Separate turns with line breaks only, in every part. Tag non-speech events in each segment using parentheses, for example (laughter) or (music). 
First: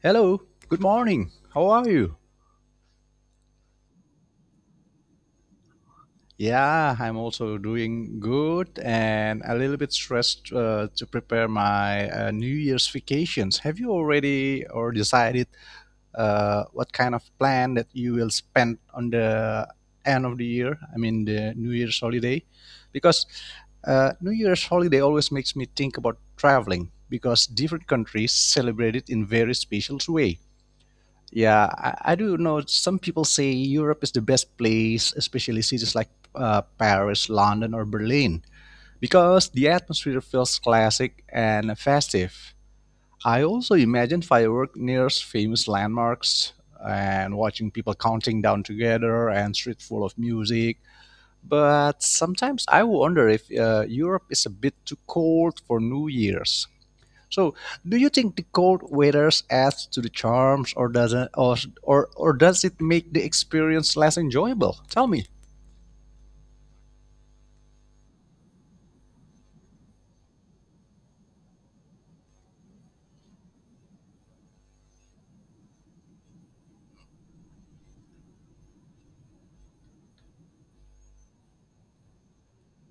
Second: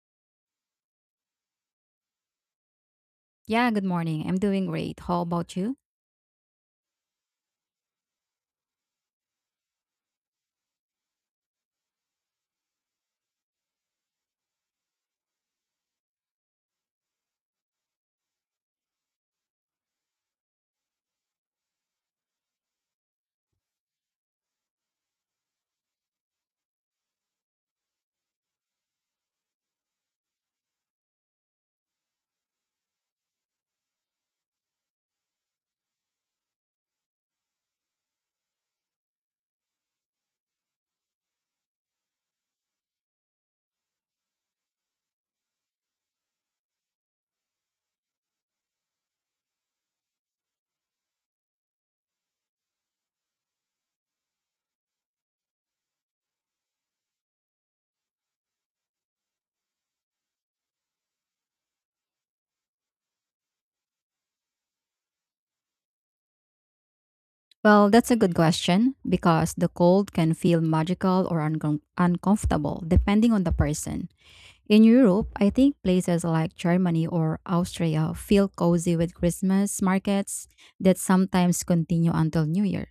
Hello, good morning. How are you?
Yeah, good morning. I'm doing great. How about you?
Yeah, I'm also doing good and a little bit stressed to prepare my New Year's vacations. Have you already or decided what kind of plan that you will spend on the end of the year? I mean, the New Year's holiday? Because New Year's holiday always makes me think about traveling because different countries celebrate it in very special way. Yeah, I do know some people say Europe is the best place, especially cities like Paris, London, or Berlin, because the atmosphere feels classic and festive. I also imagine fireworks near famous landmarks and watching people counting down together and street full of music. But sometimes I wonder if Europe is a bit too cold for New Year's. So, do you think the cold weather adds to the charms, or doesn't, or, or does it make the experience less enjoyable? Tell me.
Well, that's a good question because the cold can feel magical or uncomfortable depending on the person. In Europe, I think places like Germany or Austria feel cozy with Christmas markets that sometimes continue until New Year.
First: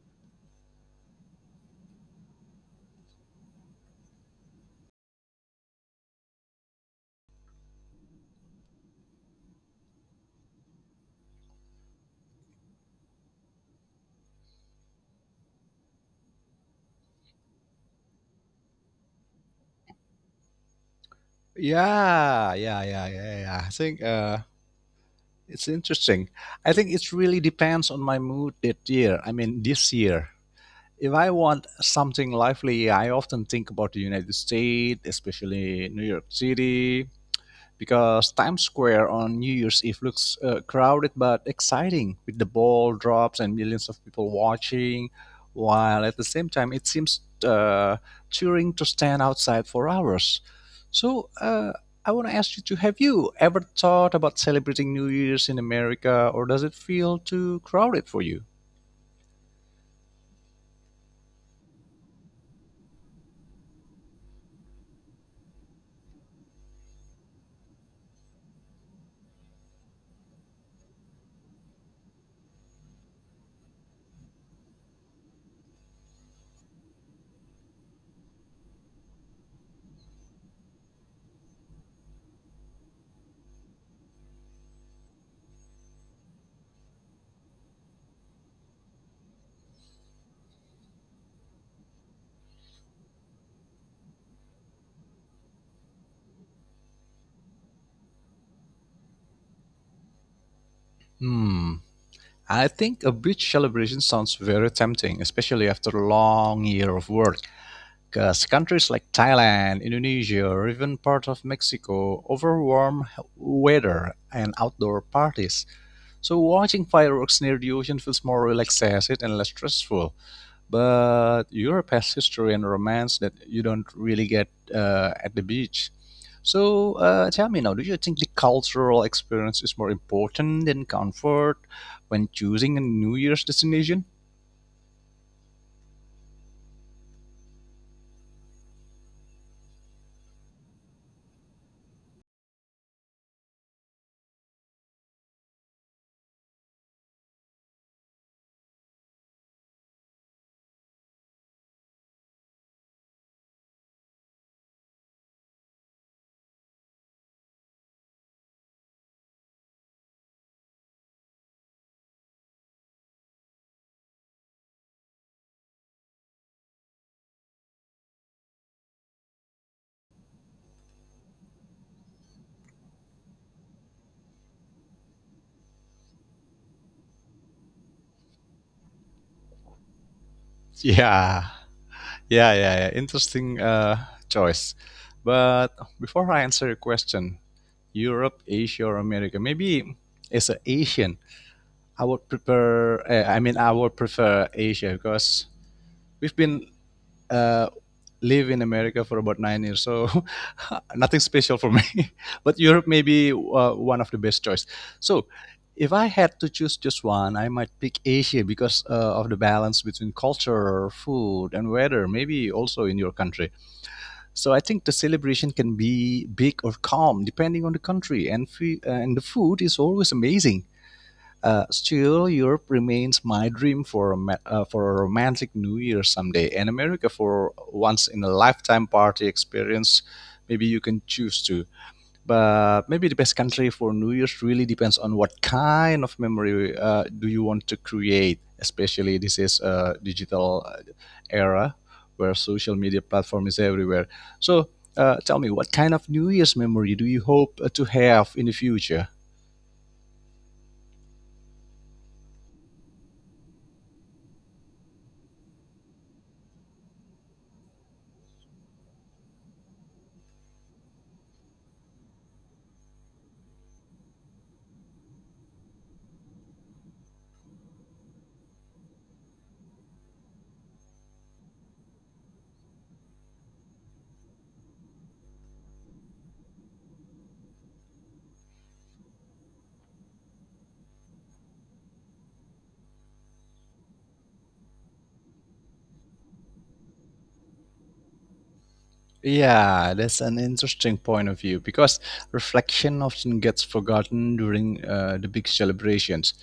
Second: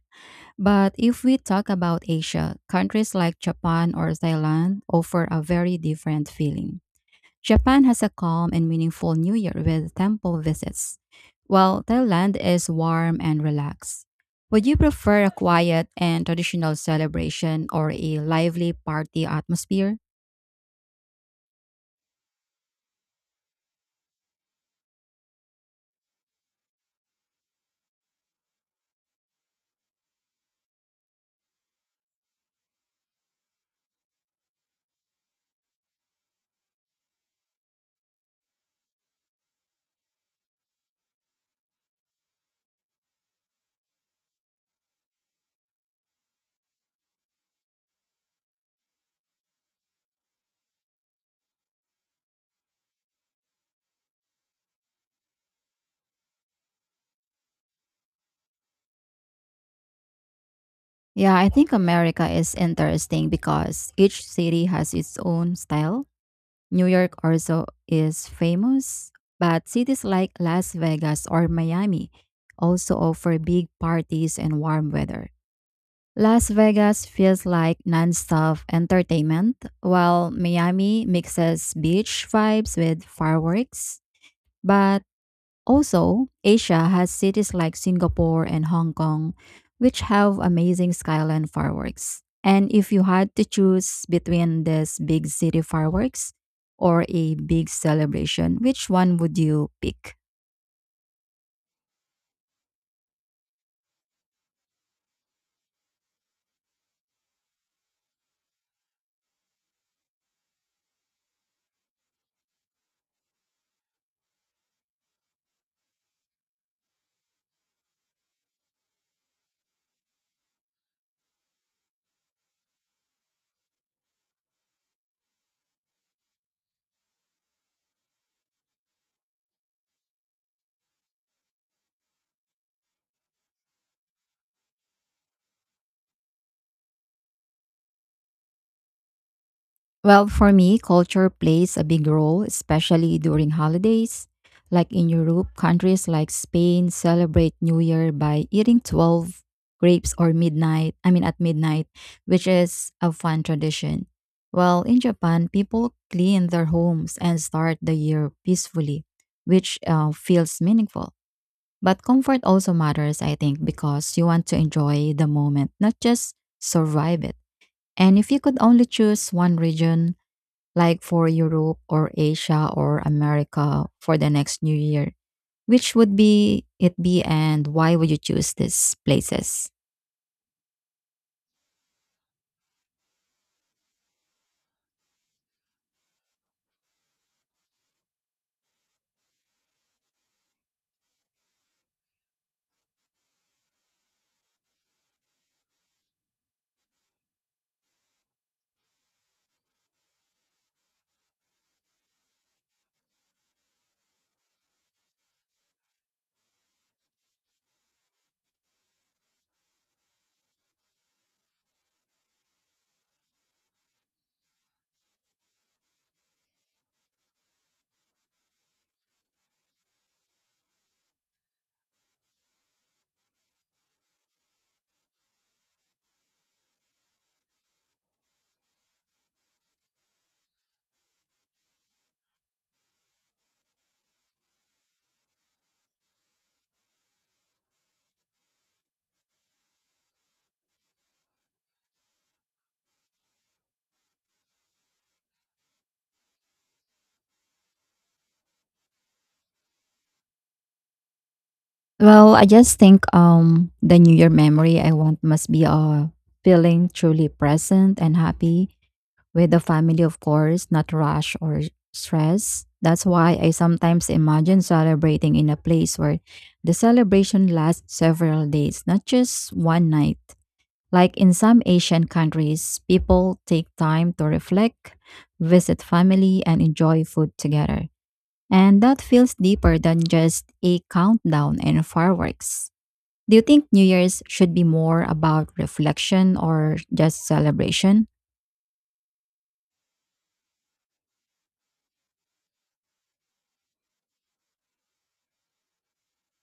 But if we talk about Asia, countries like Japan or Thailand offer a very different feeling. Japan has a calm and meaningful New Year with temple visits, while Thailand is warm and relaxed. Would you prefer a quiet and traditional celebration or a lively party atmosphere?
Yeah, yeah, yeah, yeah, yeah. I think it's interesting. I think it really depends on my mood that year. I mean, this year. If I want something lively, I often think about the United States, especially New York City, because Times Square on New Year's Eve looks crowded but exciting with the ball drops and millions of people watching, while at the same time it seems cheering to stand outside for hours. So, I want to ask you to have you ever thought about celebrating New Year's in America or does it feel too crowded for you?
Yeah, I think America is interesting because each city has its own style. New York also is famous, but cities like Las Vegas or Miami also offer big parties and warm weather. Las Vegas feels like nonstop entertainment, while Miami mixes beach vibes with fireworks. But also, Asia has cities like Singapore and Hong Kong, which have amazing skyline fireworks. And if you had to choose between these big city fireworks or a big celebration, which one would you pick?
Hmm, I think a beach celebration sounds very tempting, especially after a long year of work. Countries like Thailand, Indonesia, or even part of Mexico offer warm weather and outdoor parties. So watching fireworks near the ocean feels more relaxed and less stressful. But Europe has history and romance that you don't really get at the beach. So tell me now, do you think the cultural experience is more important than comfort when choosing a New Year's destination?
Well, for me, culture plays a big role, especially during holidays. Like in Europe, countries like Spain celebrate New Year by eating 12 grapes or midnight, I mean at midnight, which is a fun tradition. Well, in Japan, people clean their homes and start the year peacefully, which feels meaningful. But comfort also matters, I think, because you want to enjoy the moment, not just survive it. And if you could only choose one region, like for Europe or Asia or America for the next new year? Which would be it be and why would you choose these places?
Yeah. Yeah, yeah, yeah. Interesting choice. But before I answer your question, Europe, Asia, or America, maybe as an Asian, I would prefer Asia because we've been uh, live in America for about 9 years, so (laughs) nothing special for me. (laughs) But Europe may be one of the best choice. So, if I had to choose just one, I might pick Asia because of the balance between culture, food, and weather. Maybe also in your country. So I think the celebration can be big or calm depending on the country, and and the food is always amazing. Still, Europe remains my dream for a for a romantic New Year someday, and America for once in a lifetime party experience. Maybe you can choose to but maybe the best country for New Year's really depends on what kind of memory do you want to create. Especially this is a digital era where social media platform is everywhere. So tell me, what kind of New Year's memory do you hope to have in the future?
Well, I just think the New Year memory I want must be feeling truly present and happy with the family, of course, not rush or stress. That's why I sometimes imagine celebrating in a place where the celebration lasts several days, not just one night. Like in some Asian countries, people take time to reflect, visit family, and enjoy food together. And that feels deeper than just a countdown and fireworks. Do you think New Year's should be more about reflection or just celebration?
Yeah, that's an interesting point of view because reflection often gets forgotten during the big celebrations.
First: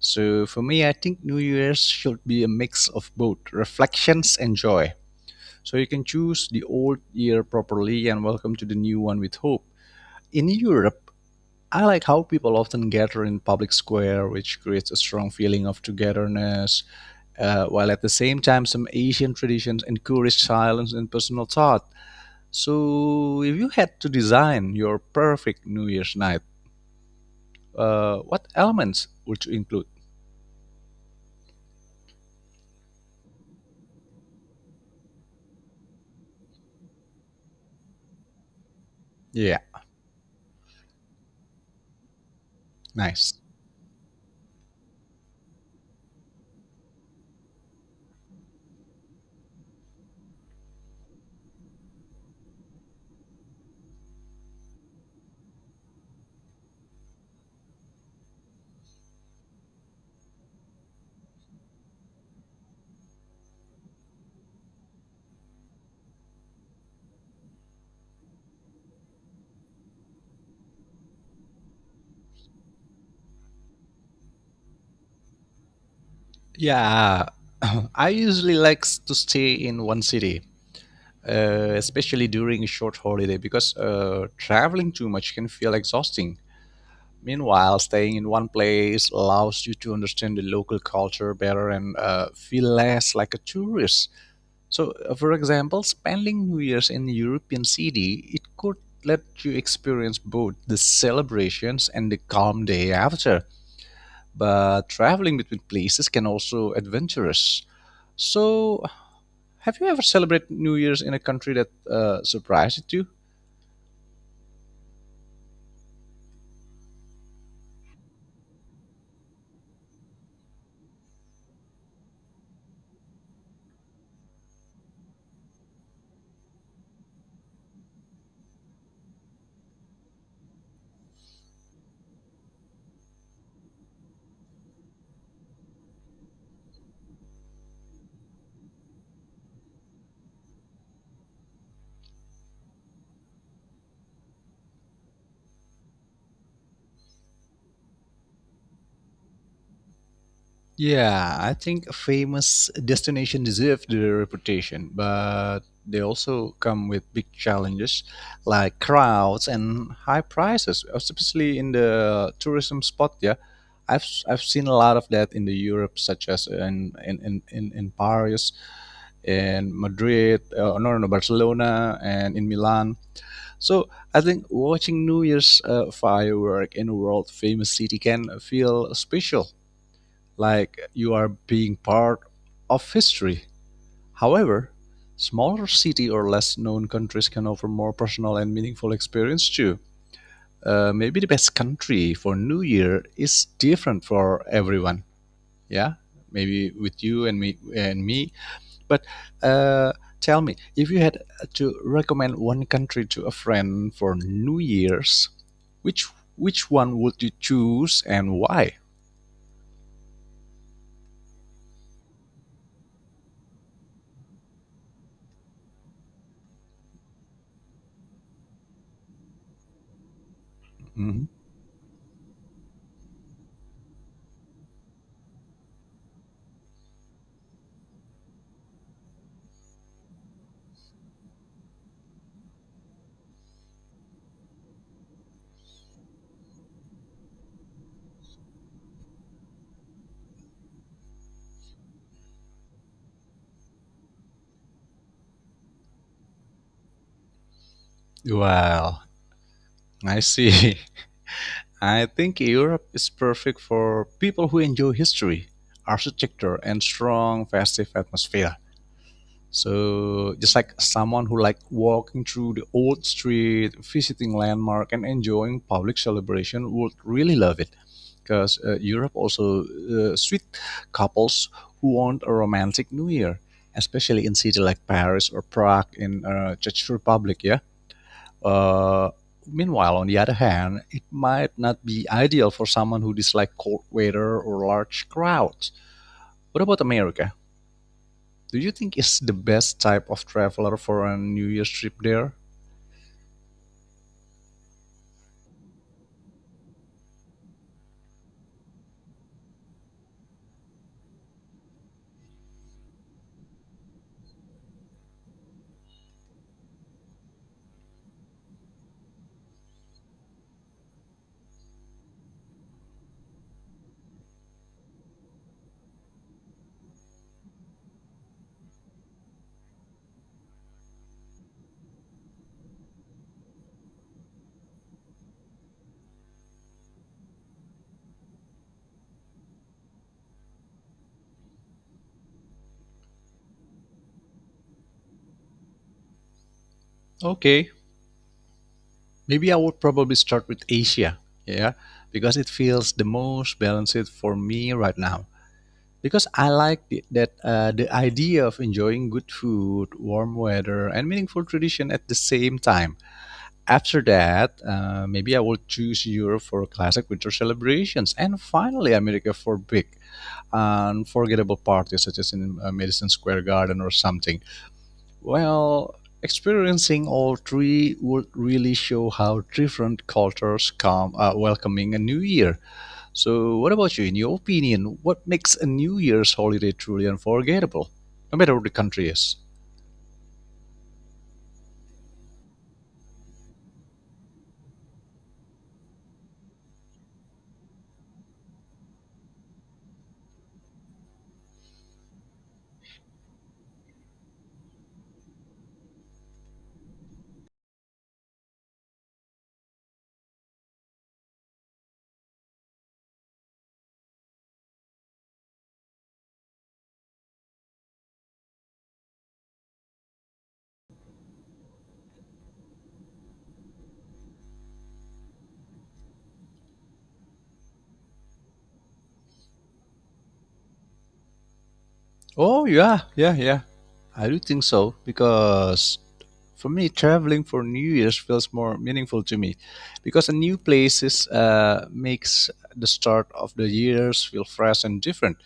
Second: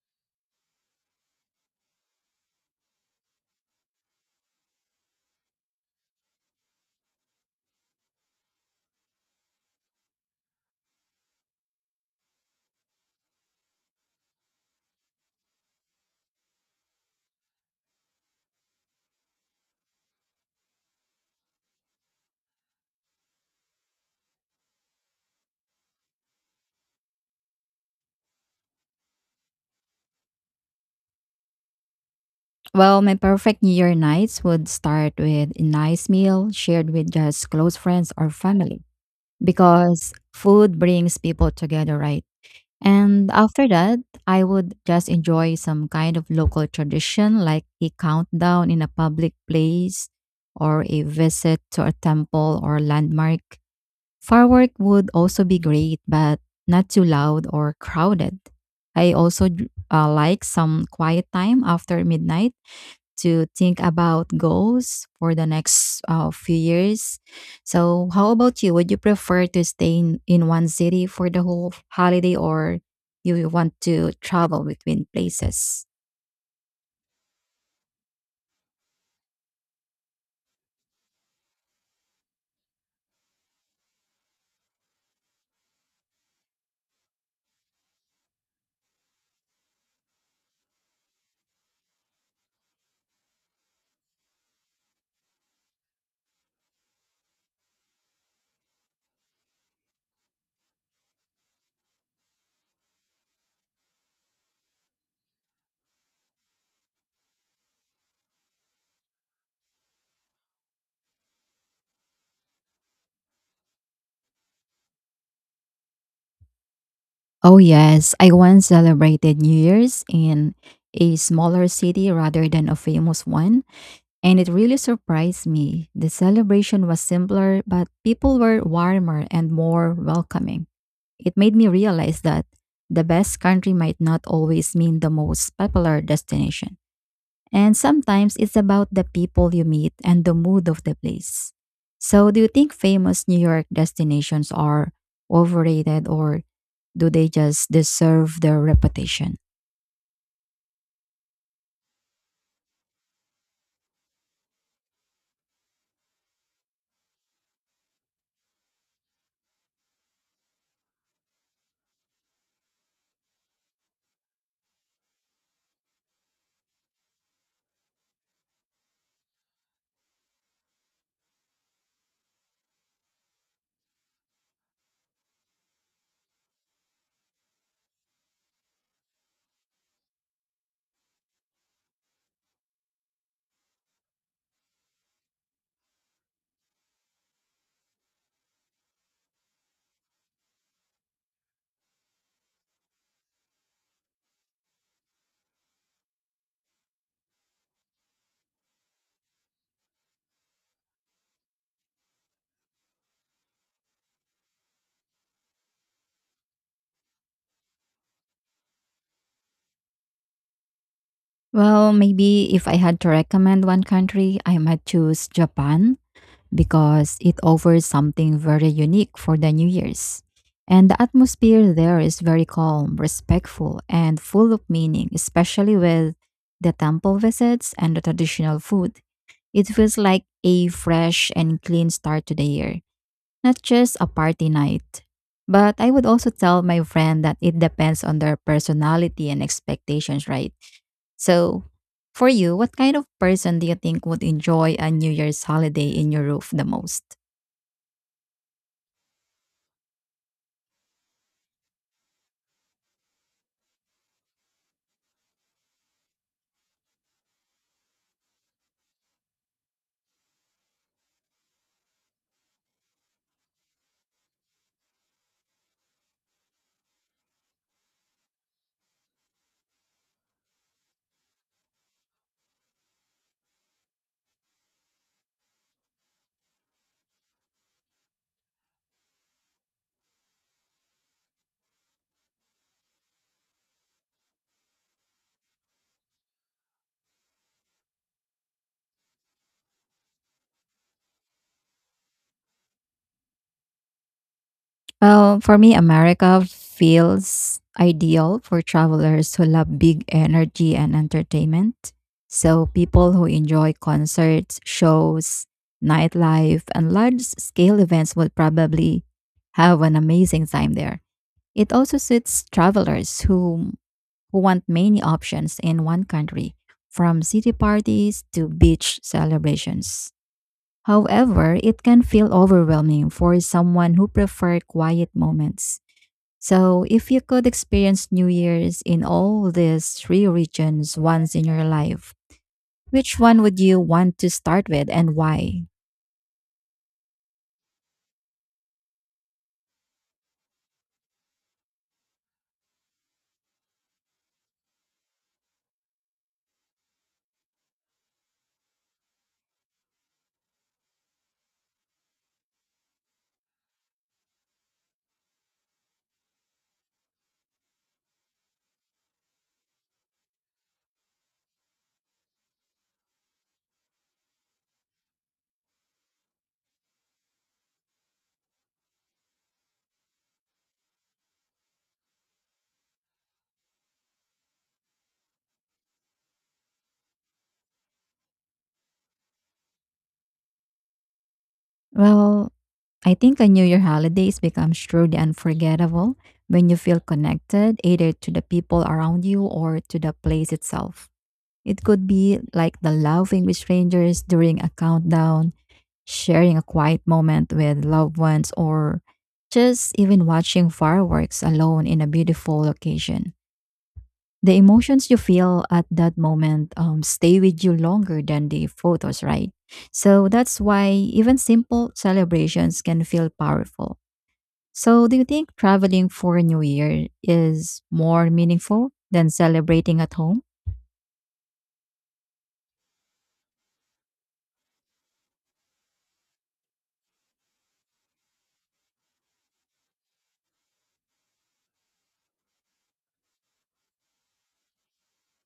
So for me, I think New Year's should be a mix of both reflections and joy. So you can choose the old year properly and welcome to the new one with hope. In Europe, I like how people often gather in public square, which creates a strong feeling of togetherness, while at the same time, some Asian traditions encourage silence and personal thought. So, if you had to design your perfect New Year's night, what elements would you include?
Well, my perfect New Year nights would start with a nice meal shared with just close friends or family
Yeah,
because food brings people together, right? And
nice.
after that, I would just enjoy some kind of local tradition like a countdown in a public place or a visit to a temple or landmark. Firework would also be great, but not too loud or crowded. I also like some quiet time after midnight to think about goals for the next few years. So, how about you? Would you prefer to stay in one city for the whole holiday or you want to travel between places?
Yeah, (coughs) (clears throat) I usually like to stay in one city, especially during a short holiday, because traveling too much can feel exhausting. Meanwhile, staying in one place allows you to understand the local culture better and feel less like a tourist. So, for example, spending New Year's in a European city, it could let you experience both the celebrations and the calm day after. But traveling between places can also adventurous. So, have you ever celebrated New Year's in a country that surprised you?
Oh, yes. I once celebrated New Year's in a smaller city rather than a famous one, and it really surprised me. The celebration was simpler, but people were warmer and more welcoming. It made me realize that the best country might not always mean the most popular destination. And sometimes it's about the people you meet and the mood of the place. So, do you think famous New York destinations are overrated or do they just deserve their reputation?
Yeah, I think a famous destination deserve the reputation, but they also come with big challenges like crowds and high prices, especially in the tourism spot. Yeah, I've seen a lot of that in the Europe, such as in Paris in Madrid, no, no, no, Barcelona, and in Milan. So I think watching New Year's firework in a world famous city can feel special, like you are being part of history. However, smaller city or less known countries can offer more personal and meaningful experience too. Maybe the best country for New Year is different for everyone. Yeah, maybe with you and me but uh, tell me, if you had to recommend one country to a friend for New Year's, which which one would you choose and why?
Well, maybe if I had to recommend one country, I might choose Japan because it offers something very unique for the New Year's. And the
Mhm.
atmosphere there is very calm, respectful, and full of meaning, especially with the temple visits and the traditional food. It feels like a fresh and clean start to the year, not just a party night. But I would also tell my friend that it depends on their personality and expectations, right? So, for you, what kind of person do you think would enjoy a New Year's holiday in your roof the most?
Well, I see. (laughs) I think Europe is perfect for people who enjoy history, architecture, and strong festive atmosphere. So just like someone who like walking through the old street, visiting landmark, and enjoying public celebration would really love it, because Europe also sweet couples who want a romantic New Year, especially in city like Paris or Prague in Czech Republic. Yeah. Uh, meanwhile, on the other hand, it might not be ideal for someone who dislike cold weather or large crowds. What about America? Do you think it's the best type of traveler for a New Year's trip there?
Well, for me, America feels ideal for travelers who love big energy and entertainment. So, people who enjoy concerts, shows, nightlife, and large scale events will probably have an amazing time there. It also suits travelers who want many options in one country, from city parties to beach celebrations. However, it can feel overwhelming for someone who prefer quiet moments. So, if you could experience New Year's in all these three regions once in your life, which one would you want to start with and why?
Okay, maybe I would probably start with Asia, yeah, because it feels the most balanced for me right now. Because I like the, that the idea of enjoying good food, warm weather, and meaningful tradition at the same time. After that, maybe I will choose Europe for classic winter celebrations, and finally America for big, unforgettable parties, such as in Madison Square Garden or something. Well, experiencing all three would really show how different cultures come welcoming a new year. So, what about you? In your opinion, what makes a New Year's holiday truly unforgettable, no matter what the country is?
Well, I think a New Year holidays becomes truly unforgettable when you feel connected either to the people around you or to the place itself. It could be like the laughing with strangers during a countdown, sharing a quiet moment with loved ones, or just even watching fireworks alone in a beautiful location. The emotions you feel at that moment stay with you longer than the photos, right? So that's why even simple celebrations can feel powerful. So, do you think traveling for New Year is more meaningful than celebrating at home?
Oh yeah, yeah, yeah. I do think so because for me, traveling for New Year's feels more meaningful to me because a new places makes the start of the years feel fresh and different.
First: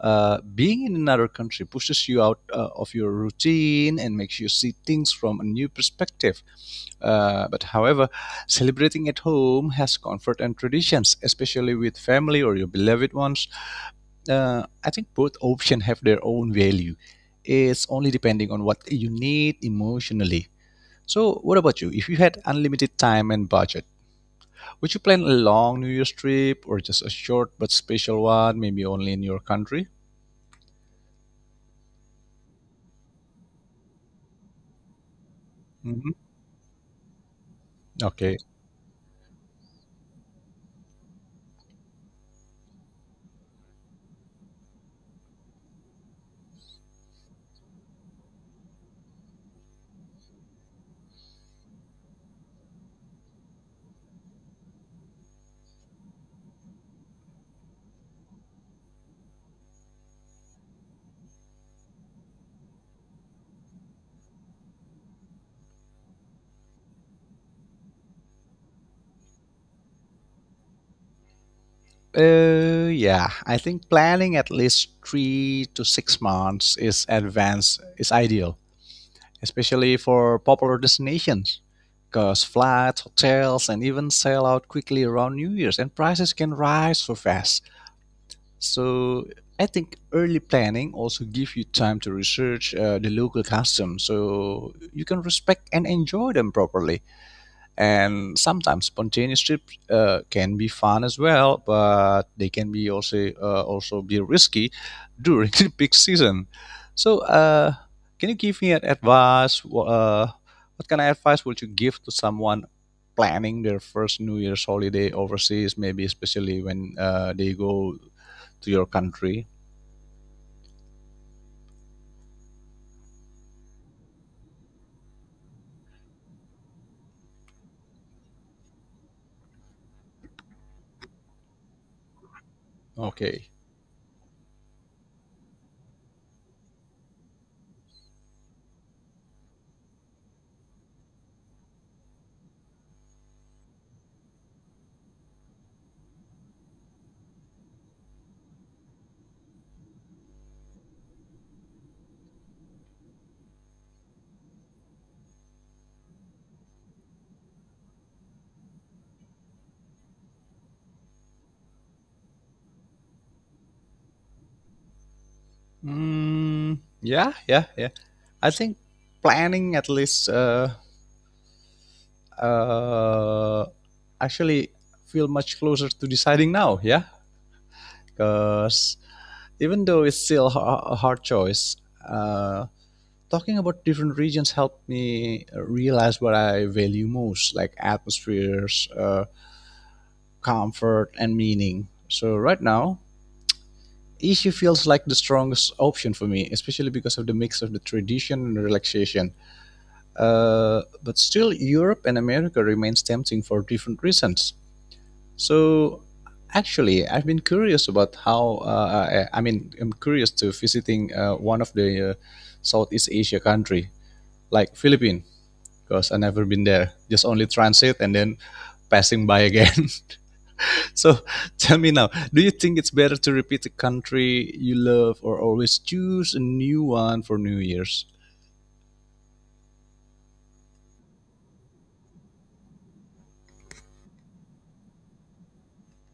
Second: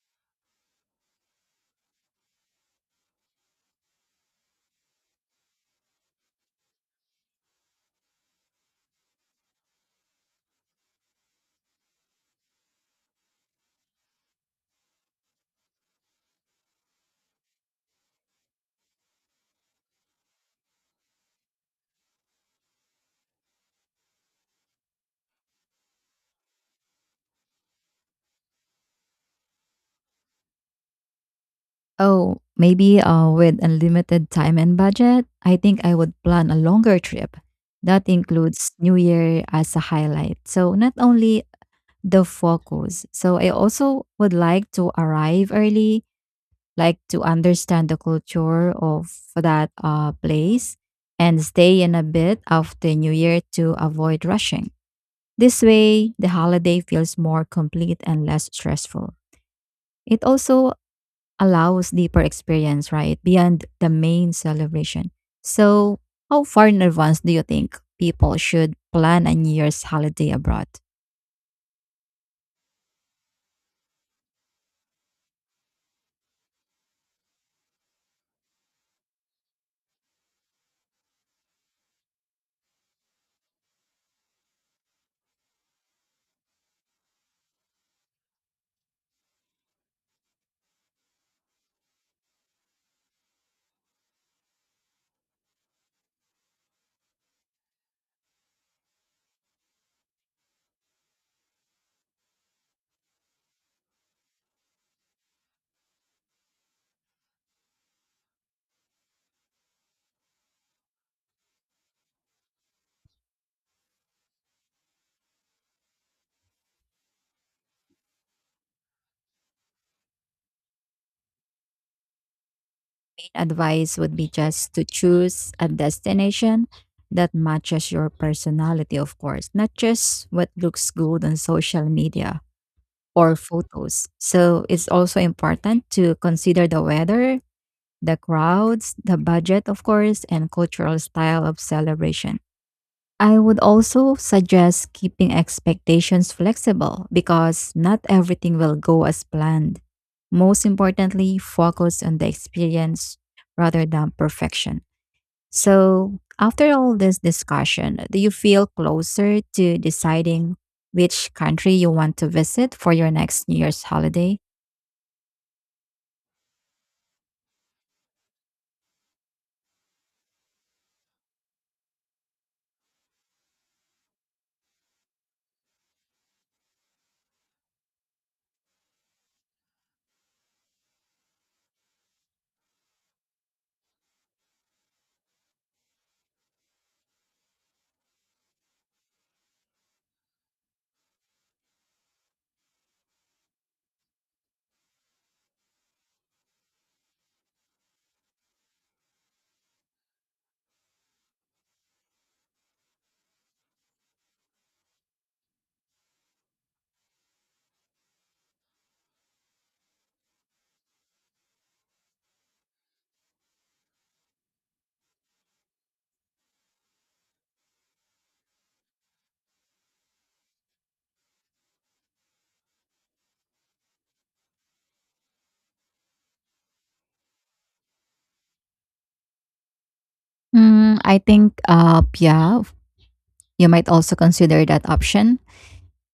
Being in another country pushes you out of your routine and makes you see things from a new perspective. But however, celebrating at home has comfort and traditions, especially with family or your beloved ones. I think both options have their own value. It's only depending on what you need emotionally. So, what about you? If you had unlimited time and budget, would you plan a long New Year's trip or just a short but special one, maybe only in your country?
Oh, maybe with unlimited time and budget, I think I would
Hmm.
plan a longer trip that
Okay.
includes New Year as a highlight. So, not only the focus, so I also would like to arrive early like to understand the culture of that place and stay in a bit of the new year to avoid rushing. This way, the holiday feels more complete and less stressful. It also allows deeper experience, right, beyond the main celebration. So, how far in advance do you think people should plan a New Year's holiday abroad?
Yeah, I think planning at least 3 to 6 months is advanced is ideal, especially for popular destinations, because flights, hotels, and even sell out quickly around New Year's, and prices can rise so fast. So I think early planning also gives you time to research the local customs, so you can respect and enjoy them properly and sometimes spontaneous trips can be fun as well but they can be also be risky during (laughs) the peak season so can you give me an advice what kind of advice would you give to someone planning their first new year's holiday overseas maybe especially when they go to your country?
Advice would be just to choose a destination that matches your personality, of course, not just what looks good on social media or
Okay.
photos. So it's also important to consider the weather, the crowds, the budget, of course, and cultural style of celebration. I would also suggest keeping expectations flexible because not everything will go as planned. Most importantly, focus on the experience rather than perfection. So, after all this discussion, do you feel closer to deciding which country you want to visit for your next New Year's holiday?
Mm, yeah, yeah, yeah. I think planning at least uh, actually feel much closer to deciding now. Yeah, because even though it's still a hard choice, uh, talking about different regions helped me realize what I value most, like atmospheres, comfort, and meaning. So right now, issue feels like the strongest option for me, especially because of the mix of the tradition and relaxation. But still, Europe and America remains tempting for different reasons. So, actually, I've been curious about how. I mean, I'm curious to visiting one of the Southeast Asia country, like Philippines, because I never been there. Just only transit and then passing by again. (laughs) So, tell me now, do you think it's better to repeat the country you love, or always choose a new one for New Year's?
Mm, I think, yeah, you might also consider that option.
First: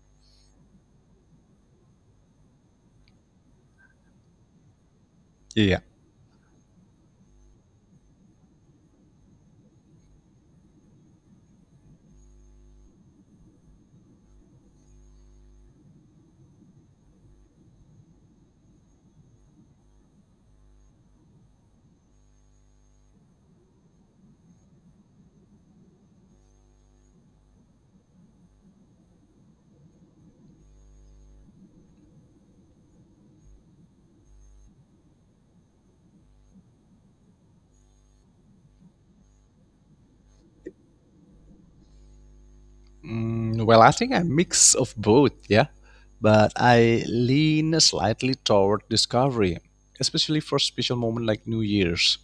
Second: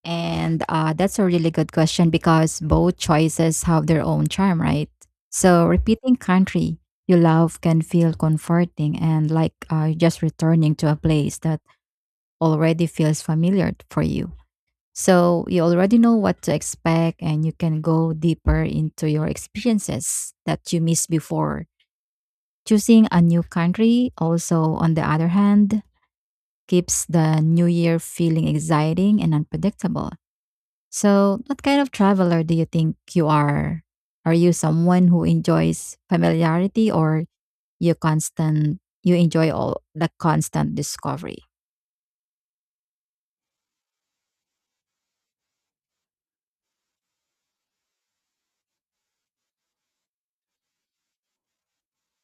And that's a really good question because both choices have their own charm, right? So,
Yeah.
repeating country you love can feel comforting and like just returning to a place that already feels familiar for you. So, you already know what to expect and you can go deeper into your experiences that you missed before. Choosing a new country, also, on the other hand, keeps the new year feeling exciting and unpredictable. So, what kind of traveler do you think you are? Are you someone who enjoys familiarity or you enjoy all the constant discovery?
Mm, well, I think a mix of both, yeah. But I lean slightly toward discovery, especially for special moment like New Year's.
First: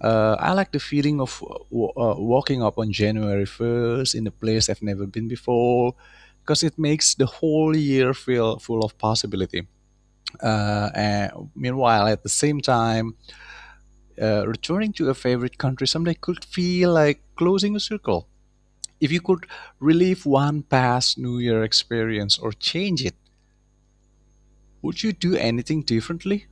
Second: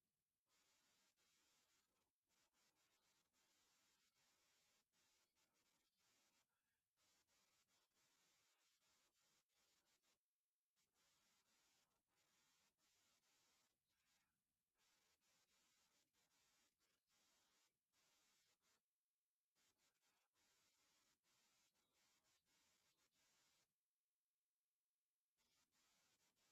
I like the feeling of walking up on January 1st in a place I've never been before, because it makes the whole year feel full of possibility. And meanwhile, at the same time, returning to a favorite country someday could feel like closing a circle. If you could relive one past New Year experience or change it, would you do anything differently?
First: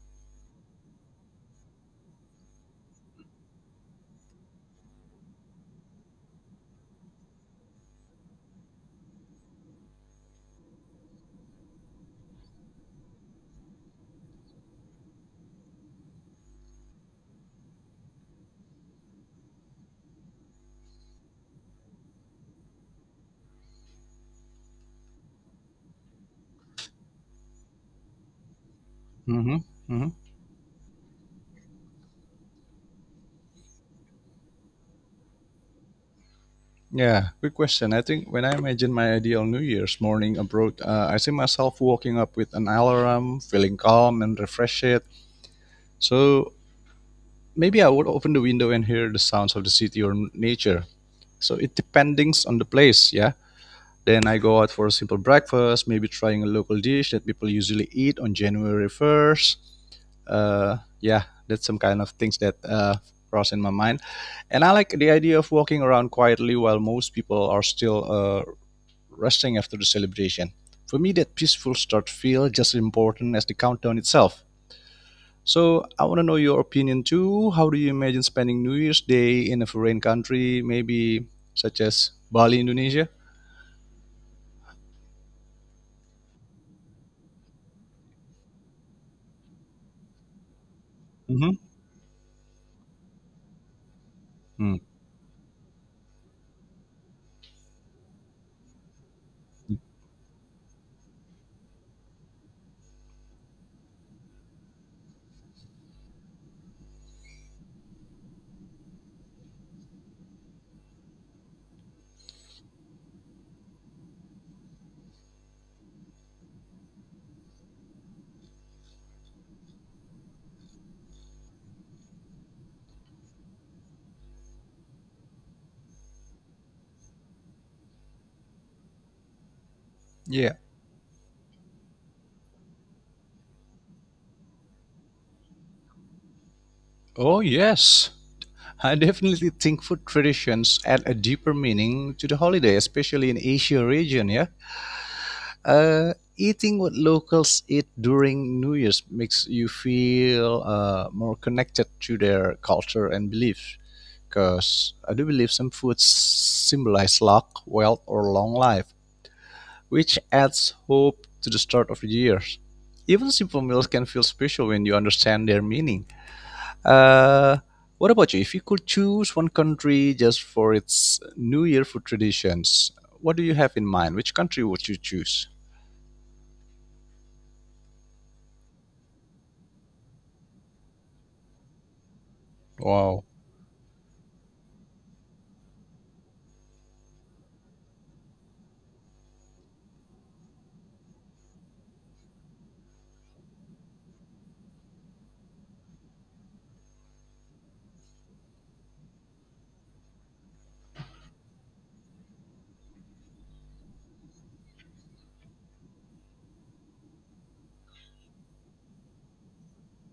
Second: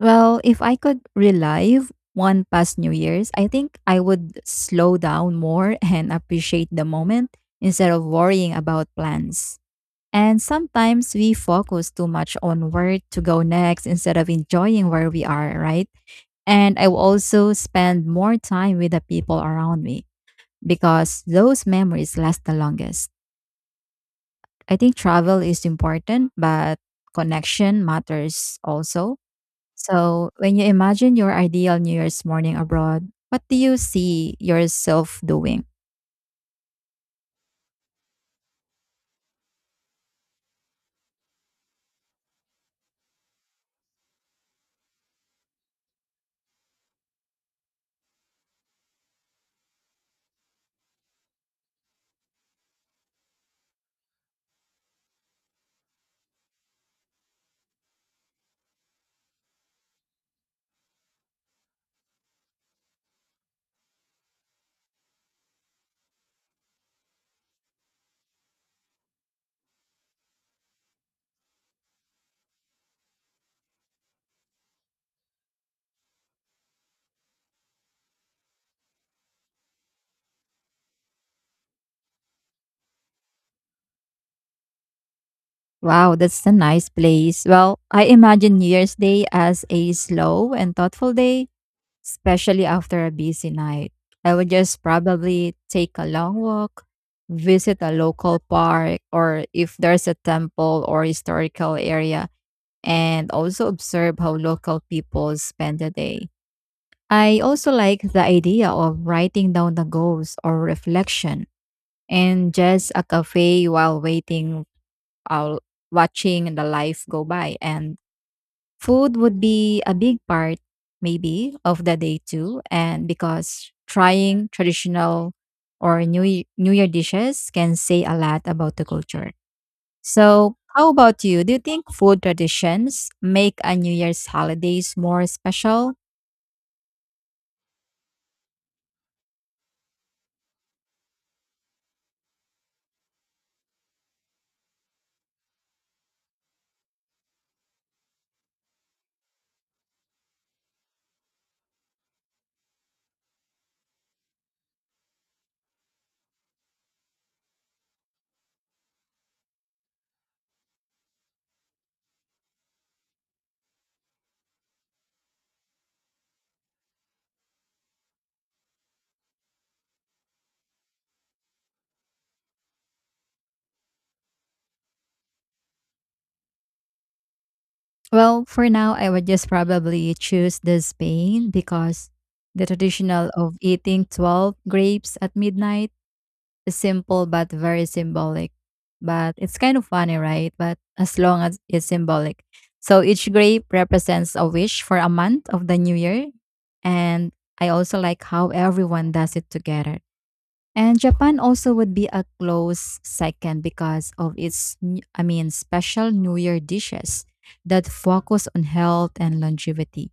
Well, if I could relive one past New Year's, I think I would slow down more (laughs) and appreciate the moment instead of worrying about plans. And sometimes we focus too much on where to go next instead of enjoying where we are, right? And I will also spend more time with the people around me because those memories last the longest. I think travel is important, but connection matters also.
Mm-hmm. Mm-hmm.
So, when you imagine your ideal New Year's morning abroad, what do you see yourself doing?
Yeah, good question. I think when I imagine my ideal New Year's morning abroad, I see myself walking up with an alarm, feeling calm and refreshed. So maybe I would open the window and hear the sounds of the city or nature. So it depends on the place, yeah. Then I go out for a simple breakfast, maybe trying a local dish that people usually eat on January 1st. Yeah, that's some kind of things that cross in my mind. And I like the idea of walking around quietly while most people are still resting after the celebration. For me, that peaceful start feel just as important as the countdown itself. So I want to know your opinion too. How do you imagine spending New Year's Day in a foreign country, maybe such as Bali, Indonesia?
Wow, that's a nice place. Well, I imagine New Year's Day as a slow and thoughtful day,
Mm-hmm.
especially after a busy night. I would just probably take a long walk, visit a local park, or if there's a temple or historical area, and also observe how local people spend the day. I also like the idea of writing down the goals or reflection and just a cafe while waiting, uh, watching the life go by. And food would be a big part, maybe, of the day too, and because trying traditional or New Year dishes can say a lot about the culture. So,
Yeah.
how about you? Do you think food traditions make a New Year's holidays more special?
Oh, yes. I definitely think food traditions add a deeper meaning to the holiday, especially in Asia region. Yeah. Eating what locals eat during New Year's makes you feel more connected to their culture and beliefs. Because I do believe some foods symbolize luck, wealth, or long life, which adds hope to the start of the year. Even simple meals can feel special when you understand their meaning. Uh, what about you? If you could choose one country just for its New Year food traditions, what do you have in mind? Which country would you choose?
Well, for now, I would just probably choose the Spain because the
Wow.
traditional of eating 12 grapes at midnight. It's simple but very symbolic. But it's kind of funny, right? But as long as it's symbolic. So each grape represents a wish for a month of the new year. And I also like how everyone does it together. And Japan also would be a close second because of its, I mean, special New Year dishes that focus on health and longevity.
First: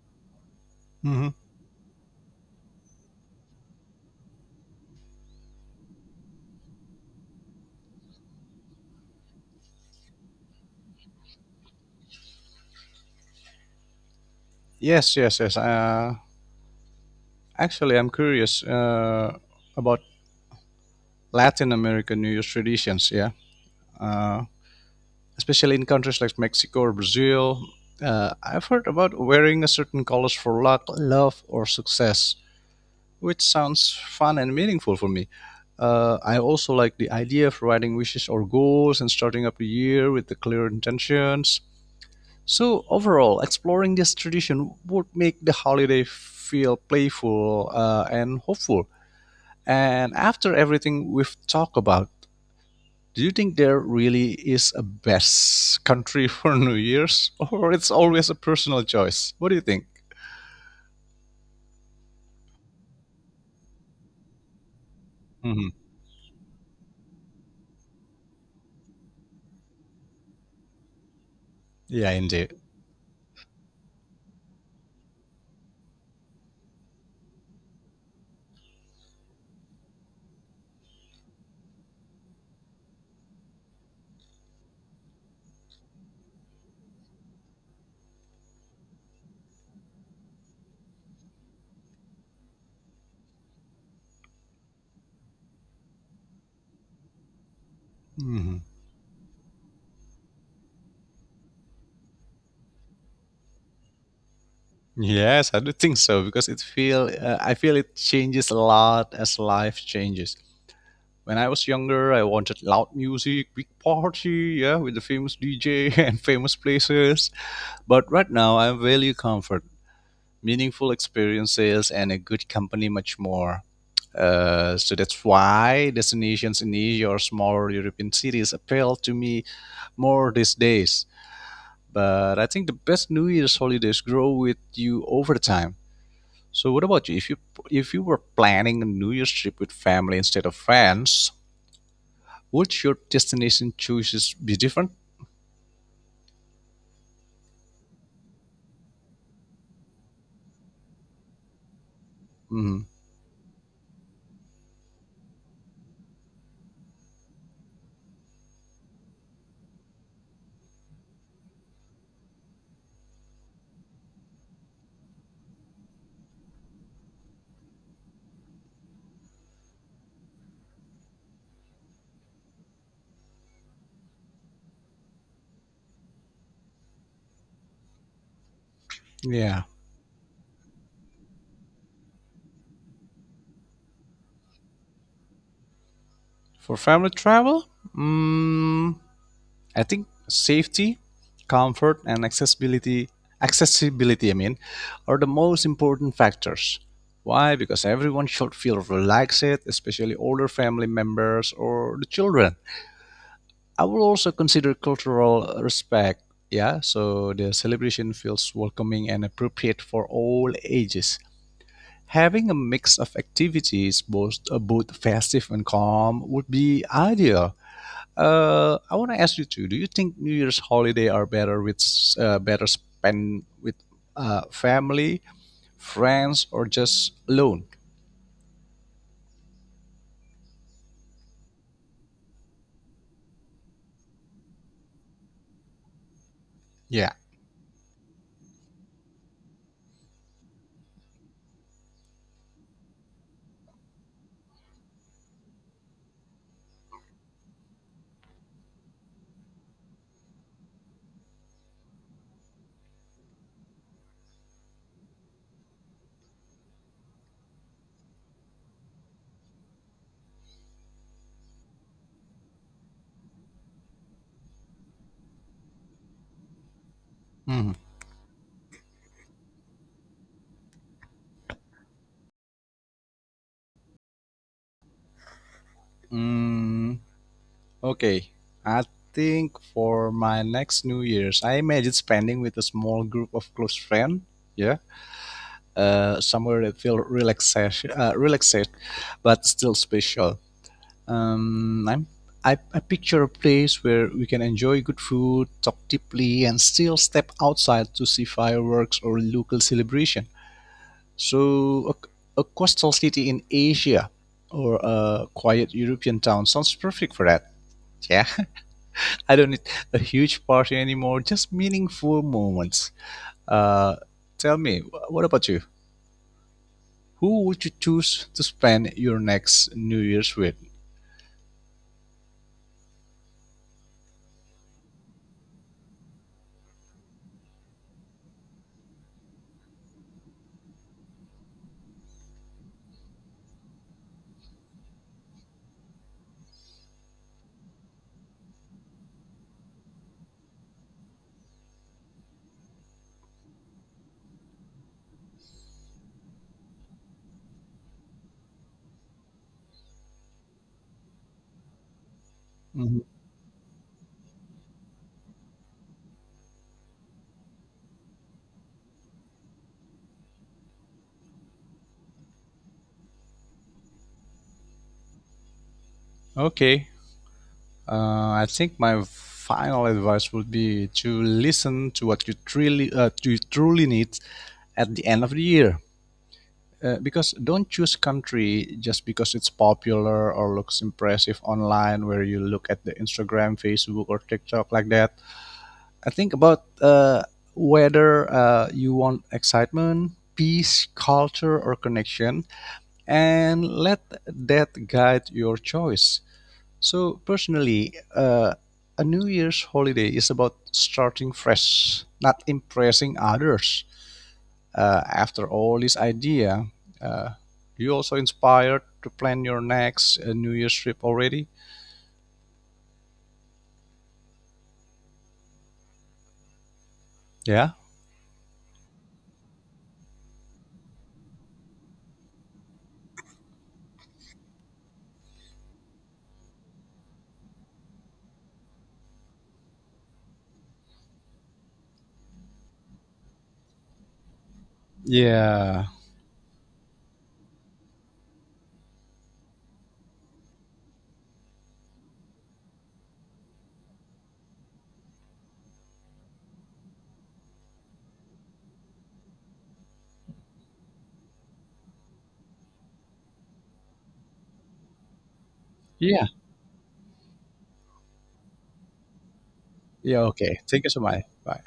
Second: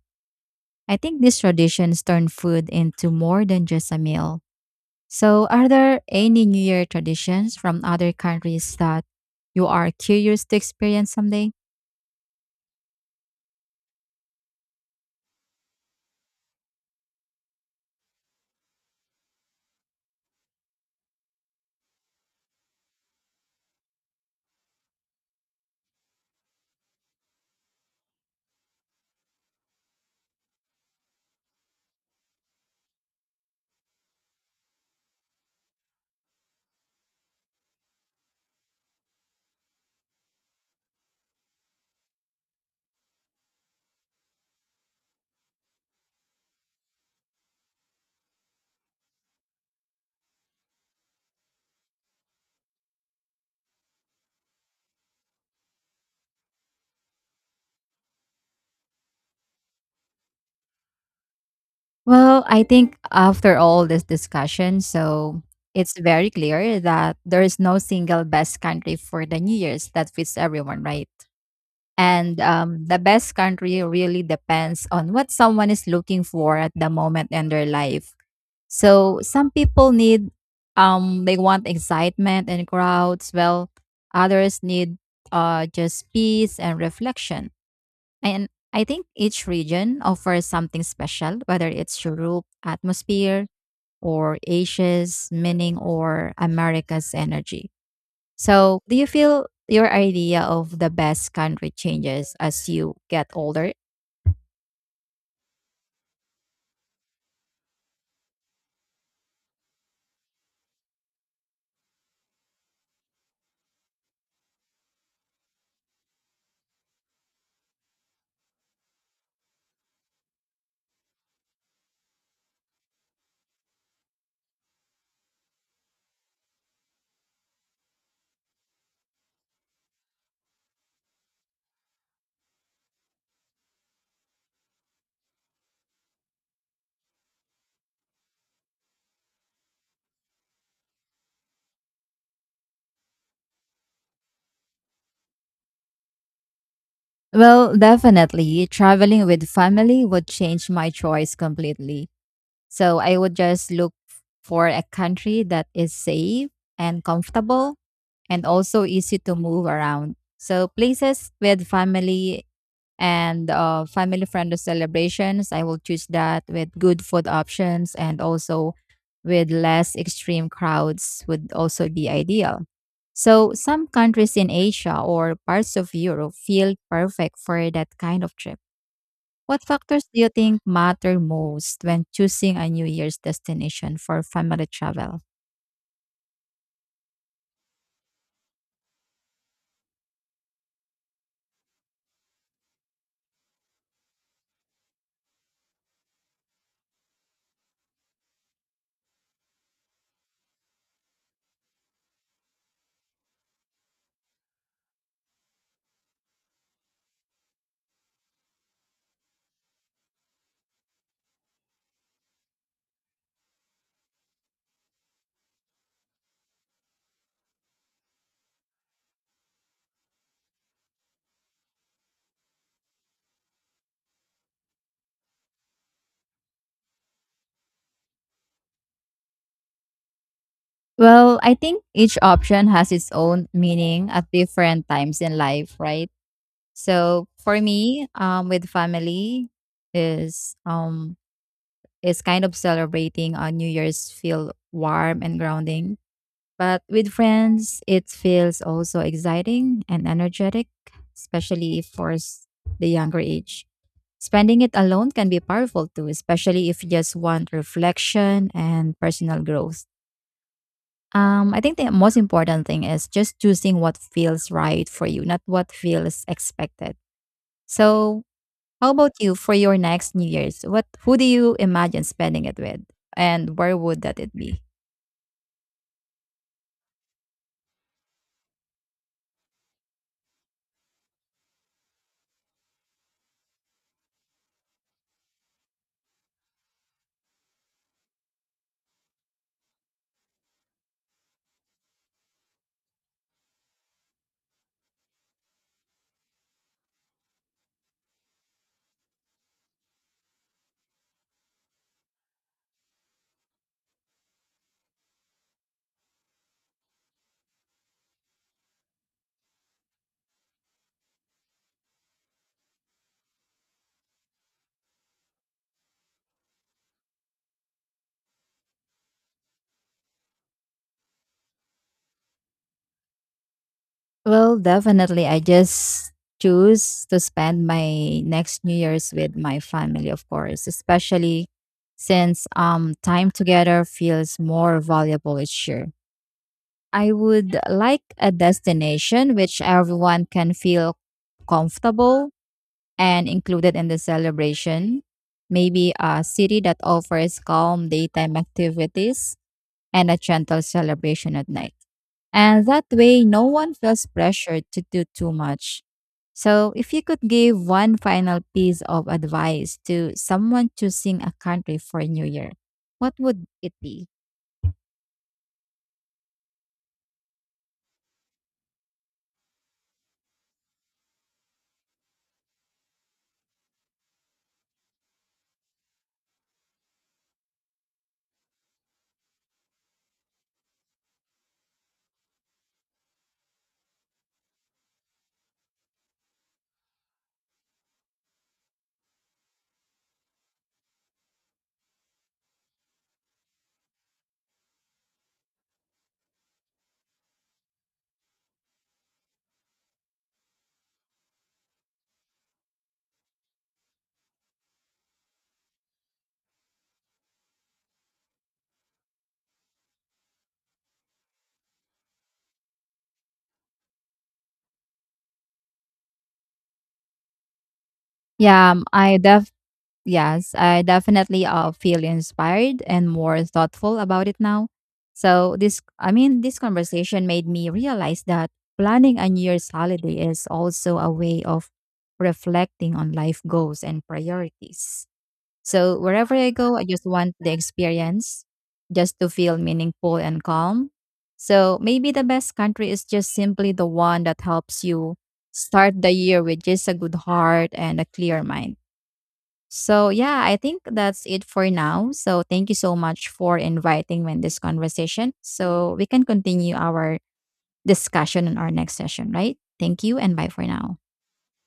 I think
Hmm.
these traditions turn food into more than just a meal. So, are there any New Year traditions from other countries that you are curious to experience someday?
Yes, yes, yes. Actually, I'm curious about Latin American New Year's traditions. Yeah, uh, especially in countries like Mexico or Brazil. I've heard about wearing a certain colors for luck, love, or success, which sounds fun and meaningful for me. I also like the idea of writing wishes or goals and starting up the year with the clear intentions. So overall, exploring this tradition would make the holiday feel playful and hopeful. And after everything we've talked about, do you think there really is a best country for (laughs) New Year's, or it's always a personal choice? What do you think?
Well, I think after all this discussion, so
Hmm.
it's very clear that there is no single best country for the New Year's that fits everyone, right?
Yeah,
And
indeed.
the best country really depends on what someone is looking for at the moment in their life. So some people need, they want excitement and crowds, well others need just peace and reflection. And I think each region offers something special, whether it's Europe atmosphere or Asia's meaning or America's energy.
Mhm.
So do you feel your idea of the best country changes as you get older?
Yes, I do think so because it feel I feel it changes a lot as life changes. When I was younger, I wanted loud music, big party, yeah, with the famous DJ (laughs) and famous places. But right now, I value comfort, meaningful experiences, and a good company much more. So that's why destinations in Asia or smaller European cities appeal to me more these days. But I think the best New Year's holidays grow with you over time. So what about you? If you were planning a New Year's trip with family instead of friends, would your destination choices be different?
Well, definitely. Traveling with family would change my choice completely.
Mm,
So I would just look for a country that is safe and comfortable and also easy to move around. So places with family and family friendly celebrations, I will choose that with good food options and also with less extreme crowds would also be ideal. So some countries in Asia or parts of Europe feel perfect for that kind of trip. What
yeah.
factors do you think matter most when choosing a New Year's destination for family travel?
For family travel, mm, I think safety, comfort, and accessibility, accessibility I mean, are the most important factors. Why? Because everyone should feel relaxed, especially older family members or the children. I will also consider cultural respect. Yeah, so the celebration feels welcoming and appropriate for all ages. Having a mix of activities, both both festive and calm, would be ideal. I want to ask you too. Do you think New Year's holiday are better with better spent with family, friends, or just alone?
Well, I think each option has its own meaning at different times in life, right?
Yeah.
So for me, with family is um is kind of celebrating a New Year's feel warm and grounding. But with friends, it feels also exciting and energetic, especially for the younger age. Spending it alone can be powerful too, especially if you just want reflection and personal growth. I think the most important thing is just choosing what feels right for you, not what feels expected.
Mhm.
So, how about you for your next New Year's? What, who do you imagine spending it with, and where would that it be?
Mm, Okay, I think for my next New Year's, I imagine spending with a small group of close friends. Yeah, somewhere that feel relaxation, relaxed, but still special. Um, I'm, I picture a place where we can enjoy good food, talk deeply, and still step outside to see fireworks or local celebration. So a coastal city in Asia or a quiet European town sounds perfect for that. Yeah. (laughs) I don't need a huge party anymore. Just meaningful moments. Uh, Tell me, what about you? Who would you choose to spend your next New Year's with?
Well, definitely. I just choose to spend my next New Year's with my family, of course, especially since time together feels more valuable each year. I would like a destination which everyone can feel comfortable and included in the celebration. Maybe a city that offers calm daytime activities and a gentle celebration at night. And that
Mhm.
way, no one feels pressured to do too much. So, if you could give one final piece of advice to someone choosing a country for New Year, what would it be?
Okay. I think my final advice would be to listen to what you truly need at the end of the year. Because don't choose country just because it's popular or looks impressive online, where you look at the Instagram, Facebook, or TikTok like that. I think about whether you want excitement, peace, culture, or connection, and let that guide your choice. So, personally, a New Year's holiday is about starting fresh, not impressing others. After all, this idea, uh, you also inspired to plan your next New Year's trip already? Yeah.
Yeah, I def yes, I definitely feel inspired and more thoughtful about it now. So, this conversation made me realize that planning a New Year's holiday is also a way of reflecting on life goals and priorities.
Yeah.
So wherever I go, I just want the experience just to feel meaningful and calm. So maybe the best country is just simply the one that helps you start the year with just a good heart and a clear mind. So yeah, I think that's it for now. So thank you so much for inviting me in this conversation. So we can
Yeah.
continue our discussion in our next session, right? Thank you
Yeah.
and bye
Okay.
for
Thank you
now.
so much. Bye.